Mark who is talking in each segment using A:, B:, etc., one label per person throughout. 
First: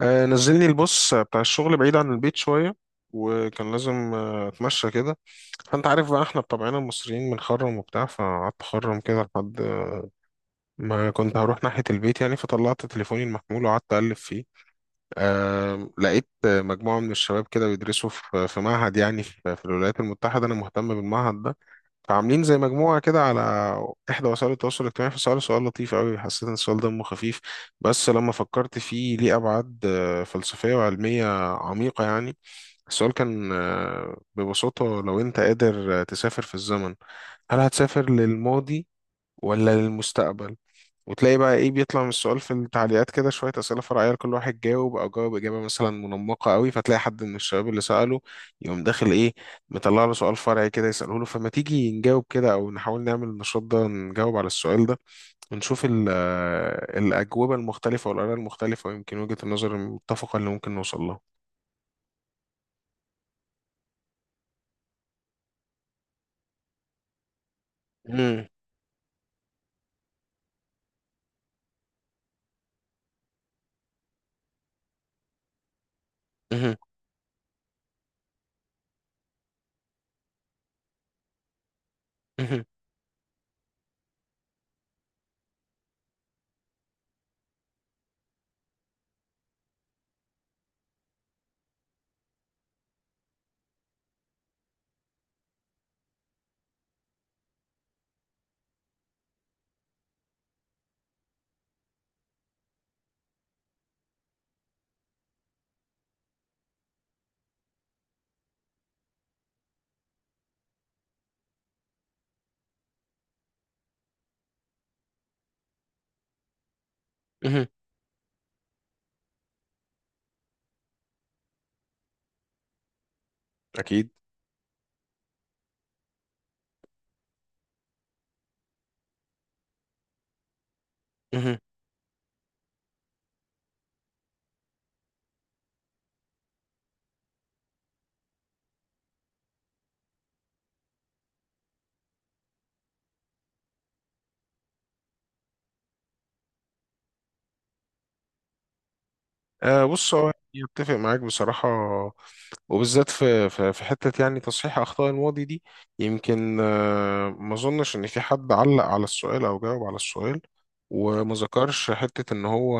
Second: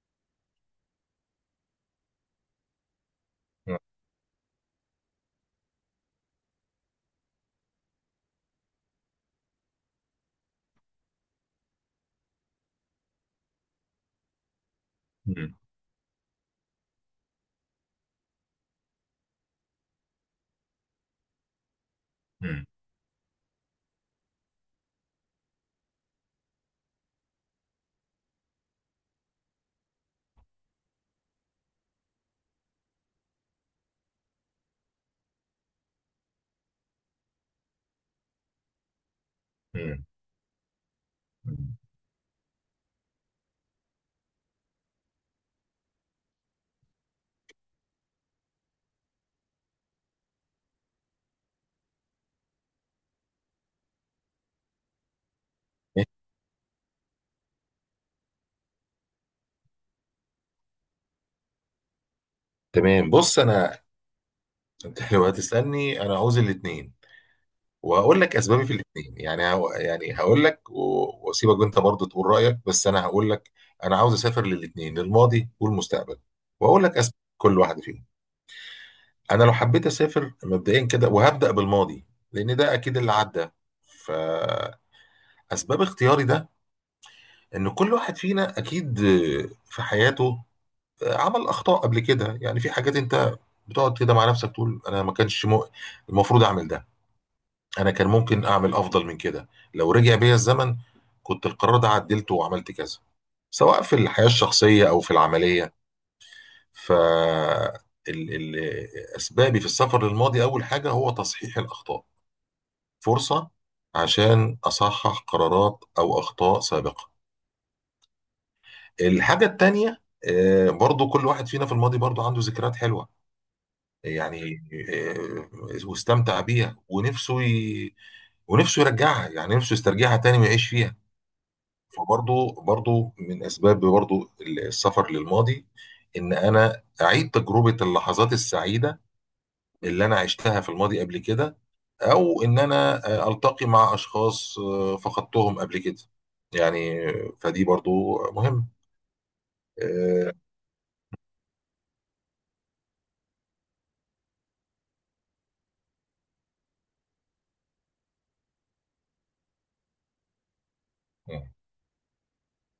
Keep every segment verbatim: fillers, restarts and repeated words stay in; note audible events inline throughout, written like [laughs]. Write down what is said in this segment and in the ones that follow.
A: آه، نزلني البص بتاع الشغل بعيد عن البيت شوية، وكان
B: مم.
A: لازم آه، اتمشى كده. فانت عارف بقى، احنا بطبعنا المصريين بنخرم وبتاع، فقعدت اخرم كده لحد ما كنت هروح ناحية البيت يعني، فطلعت تليفوني المحمول وقعدت اقلب فيه.
B: مم.
A: آه، لقيت آه، مجموعة من الشباب كده بيدرسوا في في معهد، يعني في في الولايات المتحدة، انا مهتم بالمعهد ده. فعاملين زي مجموعة كده على إحدى وسائل التواصل الاجتماعي، فسألوا سؤال لطيف أوي، حسيت إن السؤال دمه خفيف، بس لما فكرت فيه ليه أبعاد آه، فلسفية وعلمية عميقة يعني. السؤال كان آه، ببساطة، لو أنت قادر آه، تسافر في الزمن، هل هتسافر للماضي ولا
B: مم.
A: للمستقبل؟ وتلاقي بقى
B: مم.
A: ايه بيطلع من السؤال في التعليقات، كده شوية أسئلة فرعية لكل واحد جاوب، أو جاوب إجابة مثلا منمقة قوي، فتلاقي حد من الشباب اللي سأله يقوم داخل ايه مطلع له سؤال فرعي كده يسأله له. فما تيجي نجاوب كده، أو نحاول نعمل النشاط ده، نجاوب على السؤال ده ونشوف ال- آه، الأجوبة المختلفة والآراء المختلفة، ويمكن وجهة النظر المتفقة اللي ممكن نوصل لها.
B: تمام. بص، انا [laughs] انت لو هتسالني، انا عاوز الاثنين. وهقول لك
A: مم.
B: اسبابي في الاثنين، يعني هو- يعني هقول لك و- واسيبك انت برضه تقول رايك، بس انا هقول لك. انا عاوز اسافر للاثنين، للماضي والمستقبل،
A: مهم.
B: واقول لك اسباب كل واحده فيهم. انا لو حبيت اسافر مبدئيا كده، وهبدا بالماضي لان
A: مهم.
B: ده اكيد اللي عدى. فاسباب اختياري ده، ان كل واحد فينا اكيد في حياته عمل اخطاء قبل كده، يعني في حاجات انت بتقعد كده مع نفسك تقول انا ما كانش مو... المفروض اعمل ده. انا كان ممكن اعمل افضل من كده، لو رجع بيا الزمن كنت القرار ده عدلته وعملت كذا، سواء في الحياة الشخصية او في العملية. ف ال... ال... اسبابي في السفر للماضي، اول حاجة هو تصحيح الاخطاء، فرصة عشان اصحح قرارات او اخطاء سابقة.
A: مهم.
B: الحاجة التانية، آه، برضو كل واحد فينا في الماضي برضو عنده ذكريات حلوة،
A: أكيد.
B: يعني آه، واستمتع بيها، ونفسه ي... ونفسه يرجعها، يعني نفسه يسترجعها تاني ويعيش فيها.
A: مهم.
B: فبرضه برضه من اسباب برضه السفر للماضي، ان انا اعيد تجربه اللحظات السعيده اللي انا عشتها في الماضي قبل كده، او ان انا آه، التقي مع اشخاص آه، فقدتهم قبل كده، يعني آه، فدي برضه مهم.
A: آه، بص، هو
B: آه،
A: أنا أتفق معاك بصراحة، وبالذات في في في حتة يعني تصحيح أخطاء الماضي دي. يمكن آه، ما أظنش إن في حد علق على السؤال أو جاوب على السؤال وما ذكرش حتة إن هو.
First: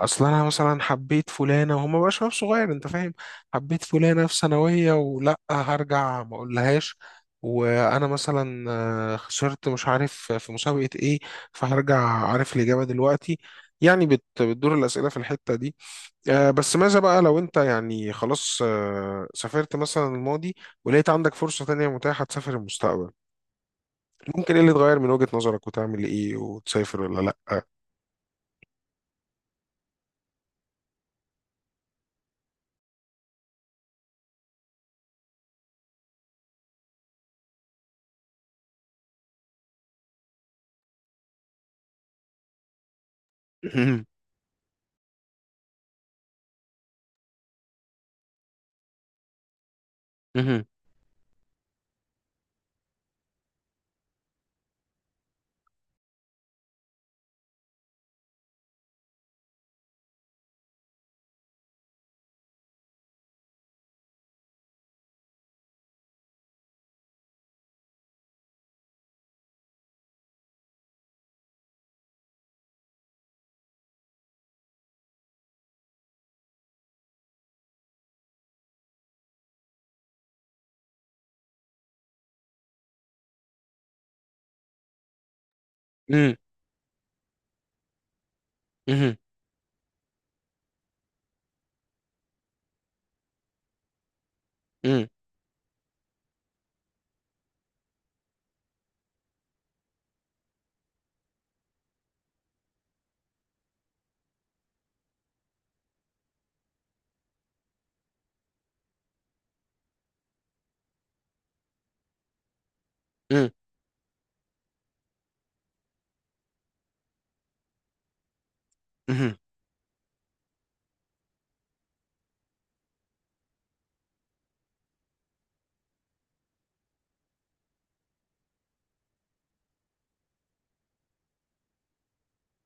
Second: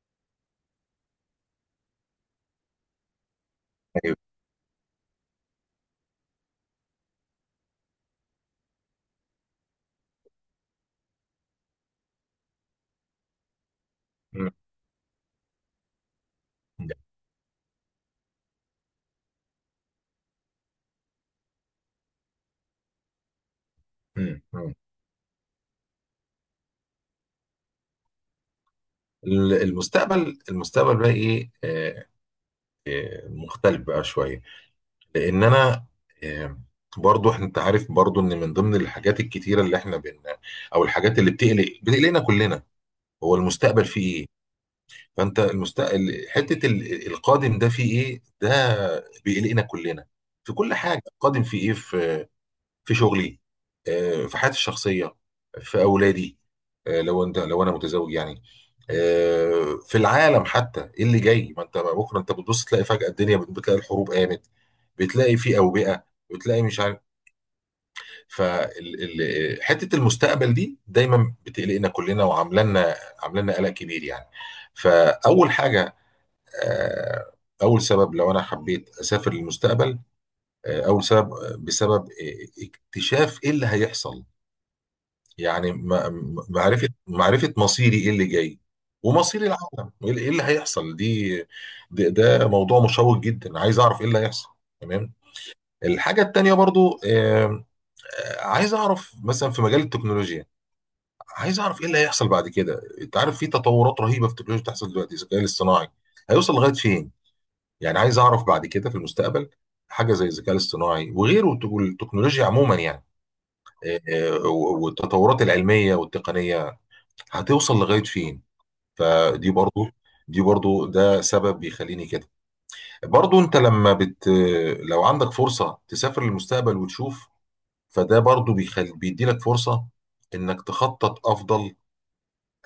A: أصل أنا مثلا حبيت فلانة، وهو ما بقى شباب صغير، أنت فاهم، حبيت
B: أيوة.
A: فلانة في ثانوية ولأ هرجع ما أقولهاش. وأنا مثلا آه، خسرت مش عارف في مسابقة إيه، فهرجع عارف الإجابة دلوقتي، يعني بت-
B: مم.
A: بتدور الأسئلة في الحتة دي. آه، بس ماذا بقى لو انت، يعني خلاص آه، سافرت مثلا الماضي ولقيت عندك فرصة تانية متاحة تسافر المستقبل، ممكن ايه اللي
B: مم.
A: يتغير من وجهة نظرك؟ وتعمل ايه؟ وتسافر ولا لأ؟
B: ال- المستقبل، المستقبل بقى ايه، آه، مختلف بقى شويه، لان انا آه، برضو إحنا- انت عارف، برضو ان من ضمن الحاجات الكتيره اللي احنا بن او الحاجات اللي بتقلق بتقلقنا كلنا، هو
A: [laughs]
B: المستقبل
A: مهم.
B: فيه ايه. فانت المستقبل، حته ال- القادم ده فيه ايه، ده بيقلقنا كلنا. في
A: مهم.
B: كل حاجه القادم فيه ايه، في في شغلي، آه، في حياتي الشخصيه، في اولادي، آه، لو انت لو انا متزوج يعني، آه، في العالم حتى، ايه اللي جاي؟ ما انت بكره انت بتبص تلاقي فجأة الدنيا، بت- بتلاقي الحروب قامت، بتلاقي في أوبئة، بتلاقي مش عارف. فحتة المستقبل دي دايما بتقلقنا كلنا، وعاملانا عاملانا قلق كبير يعني. فأول حاجة، آه، أول سبب لو أنا حبيت أسافر للمستقبل، آه، أول سبب آه، بسبب آه، اكتشاف إيه اللي هيحصل، يعني ما-
A: مم.
B: ما- معرفة معرفة مصيري ايه اللي جاي،
A: مهم.
B: ومصير العالم، وايه اللي إيه اللي هيحصل دي. ده, ده موضوع مشوق جدا، عايز اعرف ايه اللي هيحصل.
A: مم.
B: تمام. الحاجة التانية برضو، آم، آه، عايز اعرف مثلا في مجال التكنولوجيا، عايز اعرف ايه اللي هيحصل بعد كده. انت عارف في تطورات رهيبة في التكنولوجيا بتحصل دلوقتي، الذكاء الاصطناعي هيوصل لغاية فين؟ يعني عايز اعرف بعد كده في المستقبل، حاجة زي الذكاء الاصطناعي وغيره والتكنولوجيا عموما يعني.
A: مم.
B: آه، آه، والتطورات العلمية والتقنية هتوصل لغاية فين؟
A: مهم.
B: فدي برضو دي برضو ده سبب بيخليني كده. برضو انت لما بت لو عندك فرصة تسافر للمستقبل وتشوف، فده برضو بيخل... بيديلك فرصة انك تخطط افضل،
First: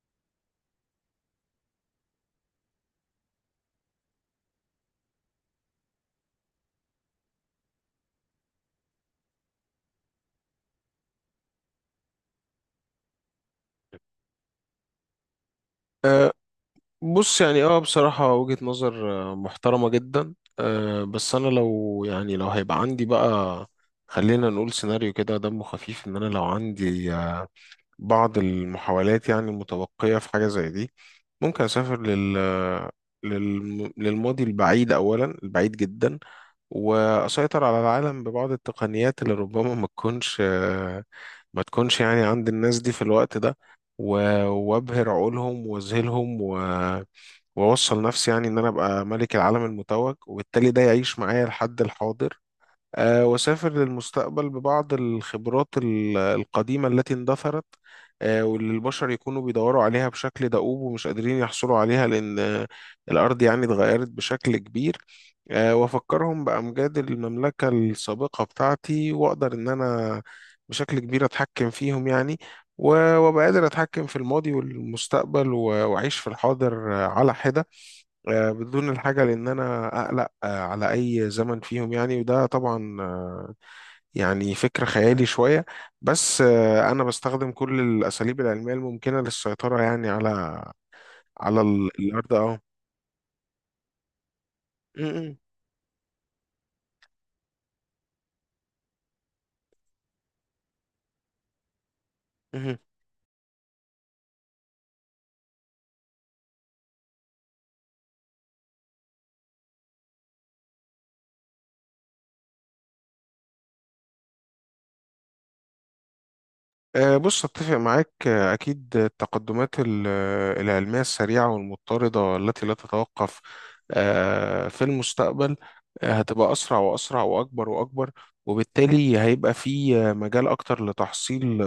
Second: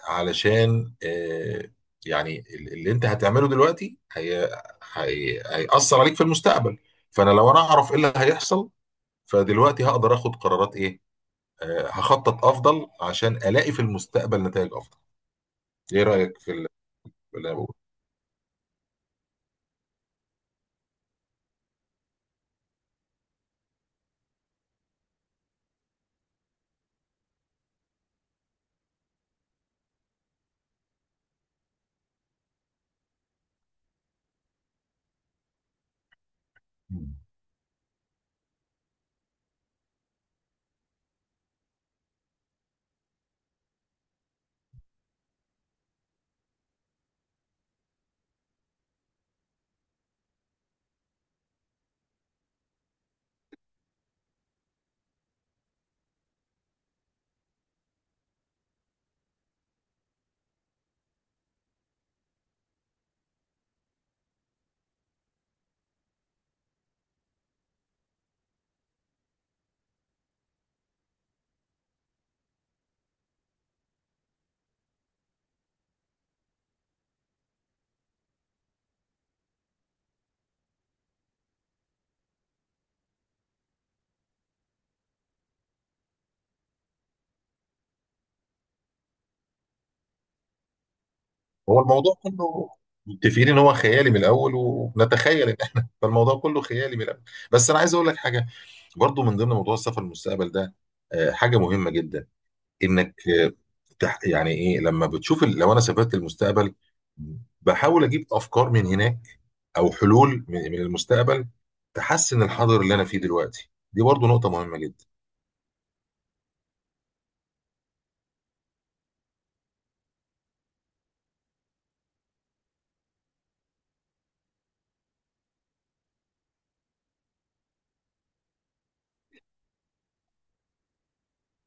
B: علشان آه يعني ال- اللي انت هتعمله دلوقتي هي... هي... هيأثر عليك في المستقبل. فانا لو انا اعرف ايه اللي هيحصل، فدلوقتي هقدر اخد قرارات ايه، آه هخطط افضل عشان الاقي في المستقبل نتائج افضل. ايه رأيك في اللي
A: بص
B: اللي
A: يعني
B: انا
A: اه بصراحة وجهة نظر آه، محترمة جدا. آه، بس انا لو، يعني لو هيبقى عندي بقى، خلينا نقول سيناريو كده دمه خفيف، ان انا لو عندي بعض المحاولات يعني المتبقية في حاجة زي دي، ممكن أسافر لل للم- للماضي البعيد أولا، البعيد جدا.
B: بقوله؟
A: وأسيطر على العالم ببعض التقنيات اللي ربما ما تكونش ما تكونش يعني عند الناس دي في الوقت ده. و- وأبهر عقولهم وأذهلهم و وأوصل نفسي، يعني إن أنا أبقى ملك العالم المتوج، وبالتالي ده يعيش معايا لحد الحاضر. آه، وسافر للمستقبل ببعض الخبرات ال- القديمة التي اندثرت. آه، واللي البشر يكونوا بيدوروا عليها بشكل دؤوب ومش قادرين يحصلوا عليها، لأن آه، الأرض يعني اتغيرت بشكل كبير. آه، وأفكرهم بأمجاد المملكة السابقة بتاعتي، وأقدر إن أنا بشكل كبير أتحكم فيهم يعني. و- وأبقى قادر أتحكم في الماضي والمستقبل و- وأعيش في الحاضر آه، على حدة، آه، بدون الحاجة لأن أنا أقلق آه، على أي زمن فيهم يعني. وده طبعا يعني فكرة خيالي شوية، بس آه، أنا بستخدم كل الأساليب العلمية الممكنة للسيطرة يعني على على
B: هو
A: ال-
B: الموضوع
A: الأرض أهو.
B: كله، متفقين ان هو خيالي من الاول
A: م- م-
B: ونتخيل ان احنا [laughs] فالموضوع كله خيالي من الاول. بس انا عايز اقول لك حاجه، برضو من ضمن موضوع السفر للمستقبل ده، آه، حاجه مهمه جدا،
A: مهم.
B: انك آه، تح- يعني ايه لما بتشوف ال- لو انا سافرت للمستقبل بحاول اجيب افكار من هناك، او حلول من من المستقبل، تحسن الحاضر اللي انا فيه دلوقتي، دي برضو نقطه مهمه جدا.
A: آه، بص أتفق معاك. آه، أكيد التقدمات ال- آه، العلمية السريعة والمضطردة التي لا تتوقف آه، في المستقبل آه، هتبقى أسرع وأسرع وأكبر وأكبر. وبالتالي هيبقى في آه، مجال أكتر لتحصيل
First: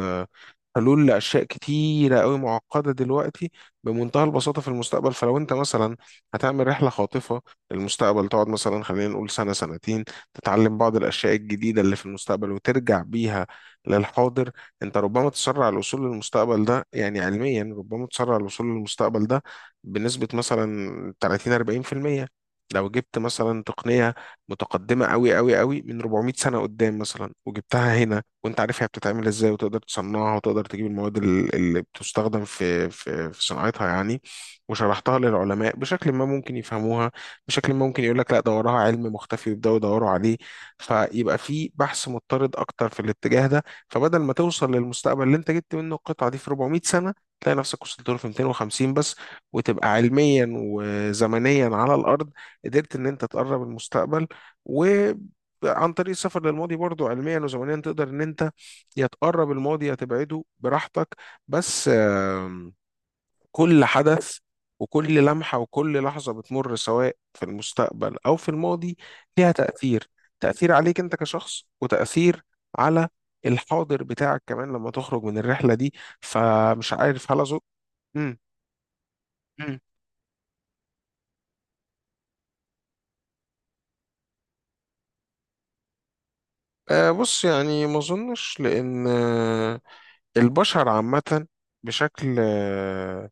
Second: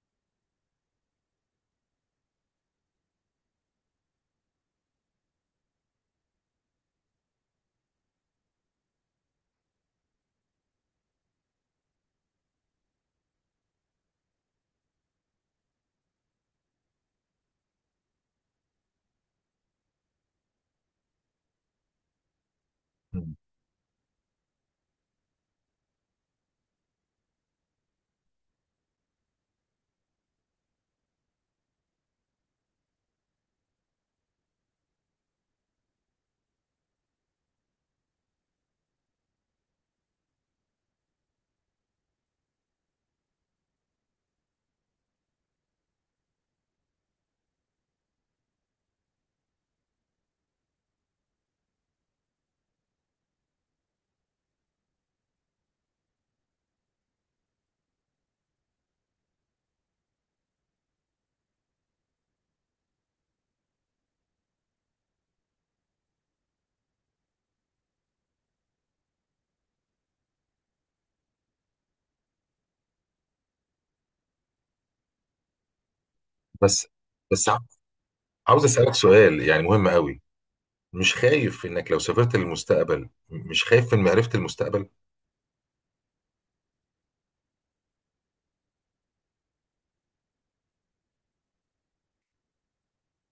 A: حلول لأشياء كتيرة قوي معقدة دلوقتي، بمنتهى البساطة في المستقبل. فلو أنت مثلا هتعمل رحلة خاطفة للمستقبل، تقعد مثلا خلينا نقول سنة سنتين، تتعلم بعض الأشياء الجديدة اللي في المستقبل وترجع بيها للحاضر. أنت ربما تسرع الوصول للمستقبل ده، يعني علميا ربما تسرع الوصول للمستقبل ده بنسبة مثلا تلاتين أربعين في المية. لو جبت
B: مم.
A: مثلا تقنية متقدمة قوي قوي قوي من أربعمائة سنة قدام مثلا وجبتها هنا، وانت عارف هي بتتعمل ازاي وتقدر تصنعها وتقدر تجيب المواد ال- اللي بتستخدم في في في صناعتها يعني. وشرحتها للعلماء بشكل ما ممكن يفهموها، بشكل ما ممكن يقول لك لا ده وراها علم مختفي ويبداوا يدوروا عليه، فيبقى في بحث مضطرد اكتر في الاتجاه ده. فبدل ما توصل للمستقبل اللي انت جبت منه القطعه دي في أربعمائة سنه، تلاقي نفسك وصلت له في ميتين وخمسين بس، وتبقى علميا وزمنيا على الارض قدرت ان انت تقرب المستقبل. عن طريق السفر للماضي برضو، علميا وزمنيا تقدر ان انت يا تقرب الماضي يا تبعده براحتك. بس آم، كل حدث وكل لمحة وكل لحظة بتمر سواء في المستقبل أو في الماضي ليها تأثير، تأثير عليك أنت كشخص، وتأثير على الحاضر بتاعك كمان لما تخرج من الرحلة دي.
B: بس
A: فمش عارف، هل
B: بس ع-
A: أظن. مم.
B: عاوز اسالك سؤال يعني
A: مم.
B: مهم قوي. مش خايف انك لو سافرت للمستقبل، مش خايف من معرفة المستقبل؟
A: آه، بص يعني ما أظنش، لأن آه، البشر عامة بشكل آه،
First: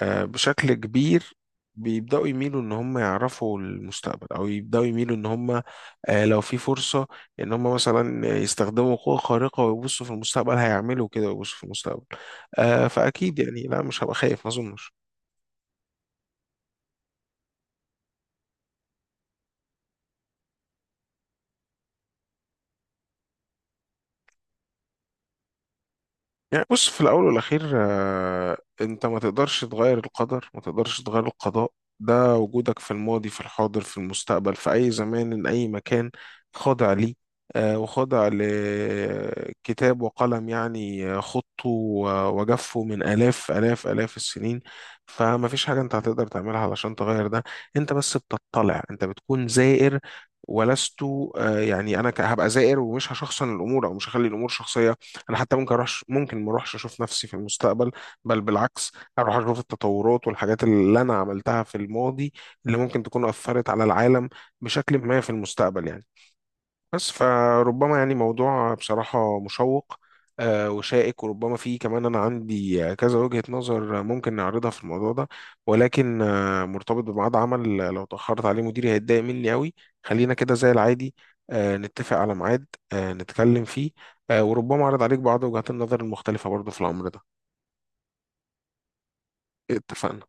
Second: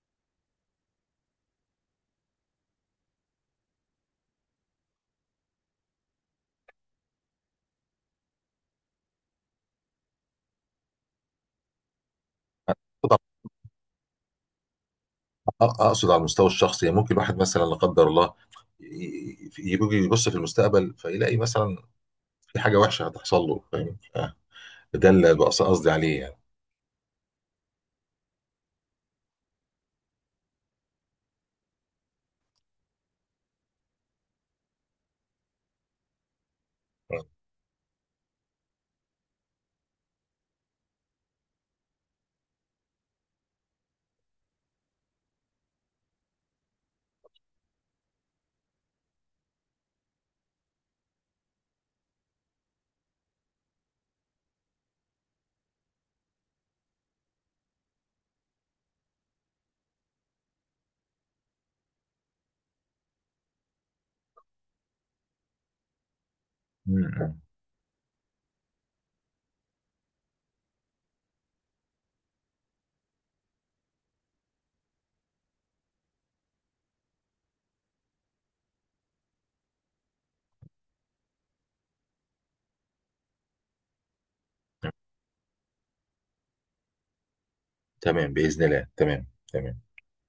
A: آه، بشكل كبير بيبدأوا يميلوا ان هم يعرفوا المستقبل، او يبدأوا يميلوا ان هم، آه، لو في فرصة ان هم مثلا يستخدموا قوة خارقة ويبصوا في المستقبل، هيعملوا كده ويبصوا في المستقبل. آه، فأكيد يعني لا، مش هبقى خايف ما اظنش.
B: أ- اقصد على المستوى الشخصي، يعني ممكن الواحد مثلا لا قدر الله ي- يجي يبص في المستقبل فيلاقي مثلا في حاجة وحشة هتحصل له، فاهم؟ آه، ده اللي بقص- قصدي عليه يعني.
A: يعني بص في الأول والأخير، آه، أنت ما تقدرش تغير القدر، ما تقدرش تغير القضاء، ده وجودك في الماضي، في الحاضر، في المستقبل، في أي زمان أي مكان خاضع ليه.
B: آه.
A: آه، وخاضع لكتاب وقلم، يعني آه، خطه و- وجفه من آلاف آلاف آلاف السنين. فما فيش حاجة أنت هتقدر تعملها علشان تغير ده، أنت بس بتطلع، أنت بتكون زائر ولست. آه، يعني أنا ك- هبقى زائر، ومش هشخصن الأمور أو مش هخلي الأمور شخصية. انا حتى ممكن اروح ممكن ما اروحش اشوف نفسي في المستقبل، بل بالعكس، هروح اشوف التطورات والحاجات اللي انا عملتها في الماضي اللي ممكن تكون اثرت على العالم بشكل ما في المستقبل يعني.
B: م-
A: بس
B: م.
A: فربما، يعني موضوع بصراحة مشوق آه، وشائك، وربما فيه كمان أنا عندي كذا وجهة نظر ممكن نعرضها في الموضوع ده. ولكن آه، مرتبط بميعاد عمل، لو تأخرت عليه مديري هيتضايق مني قوي. خلينا كده زي العادي، آه، نتفق على ميعاد، آه، نتكلم فيه، آه، وربما أعرض عليك بعض وجهات النظر المختلفة برضو في الأمر ده.
B: تمام، بإذن الله، تمام، تمام.
A: اتفقنا.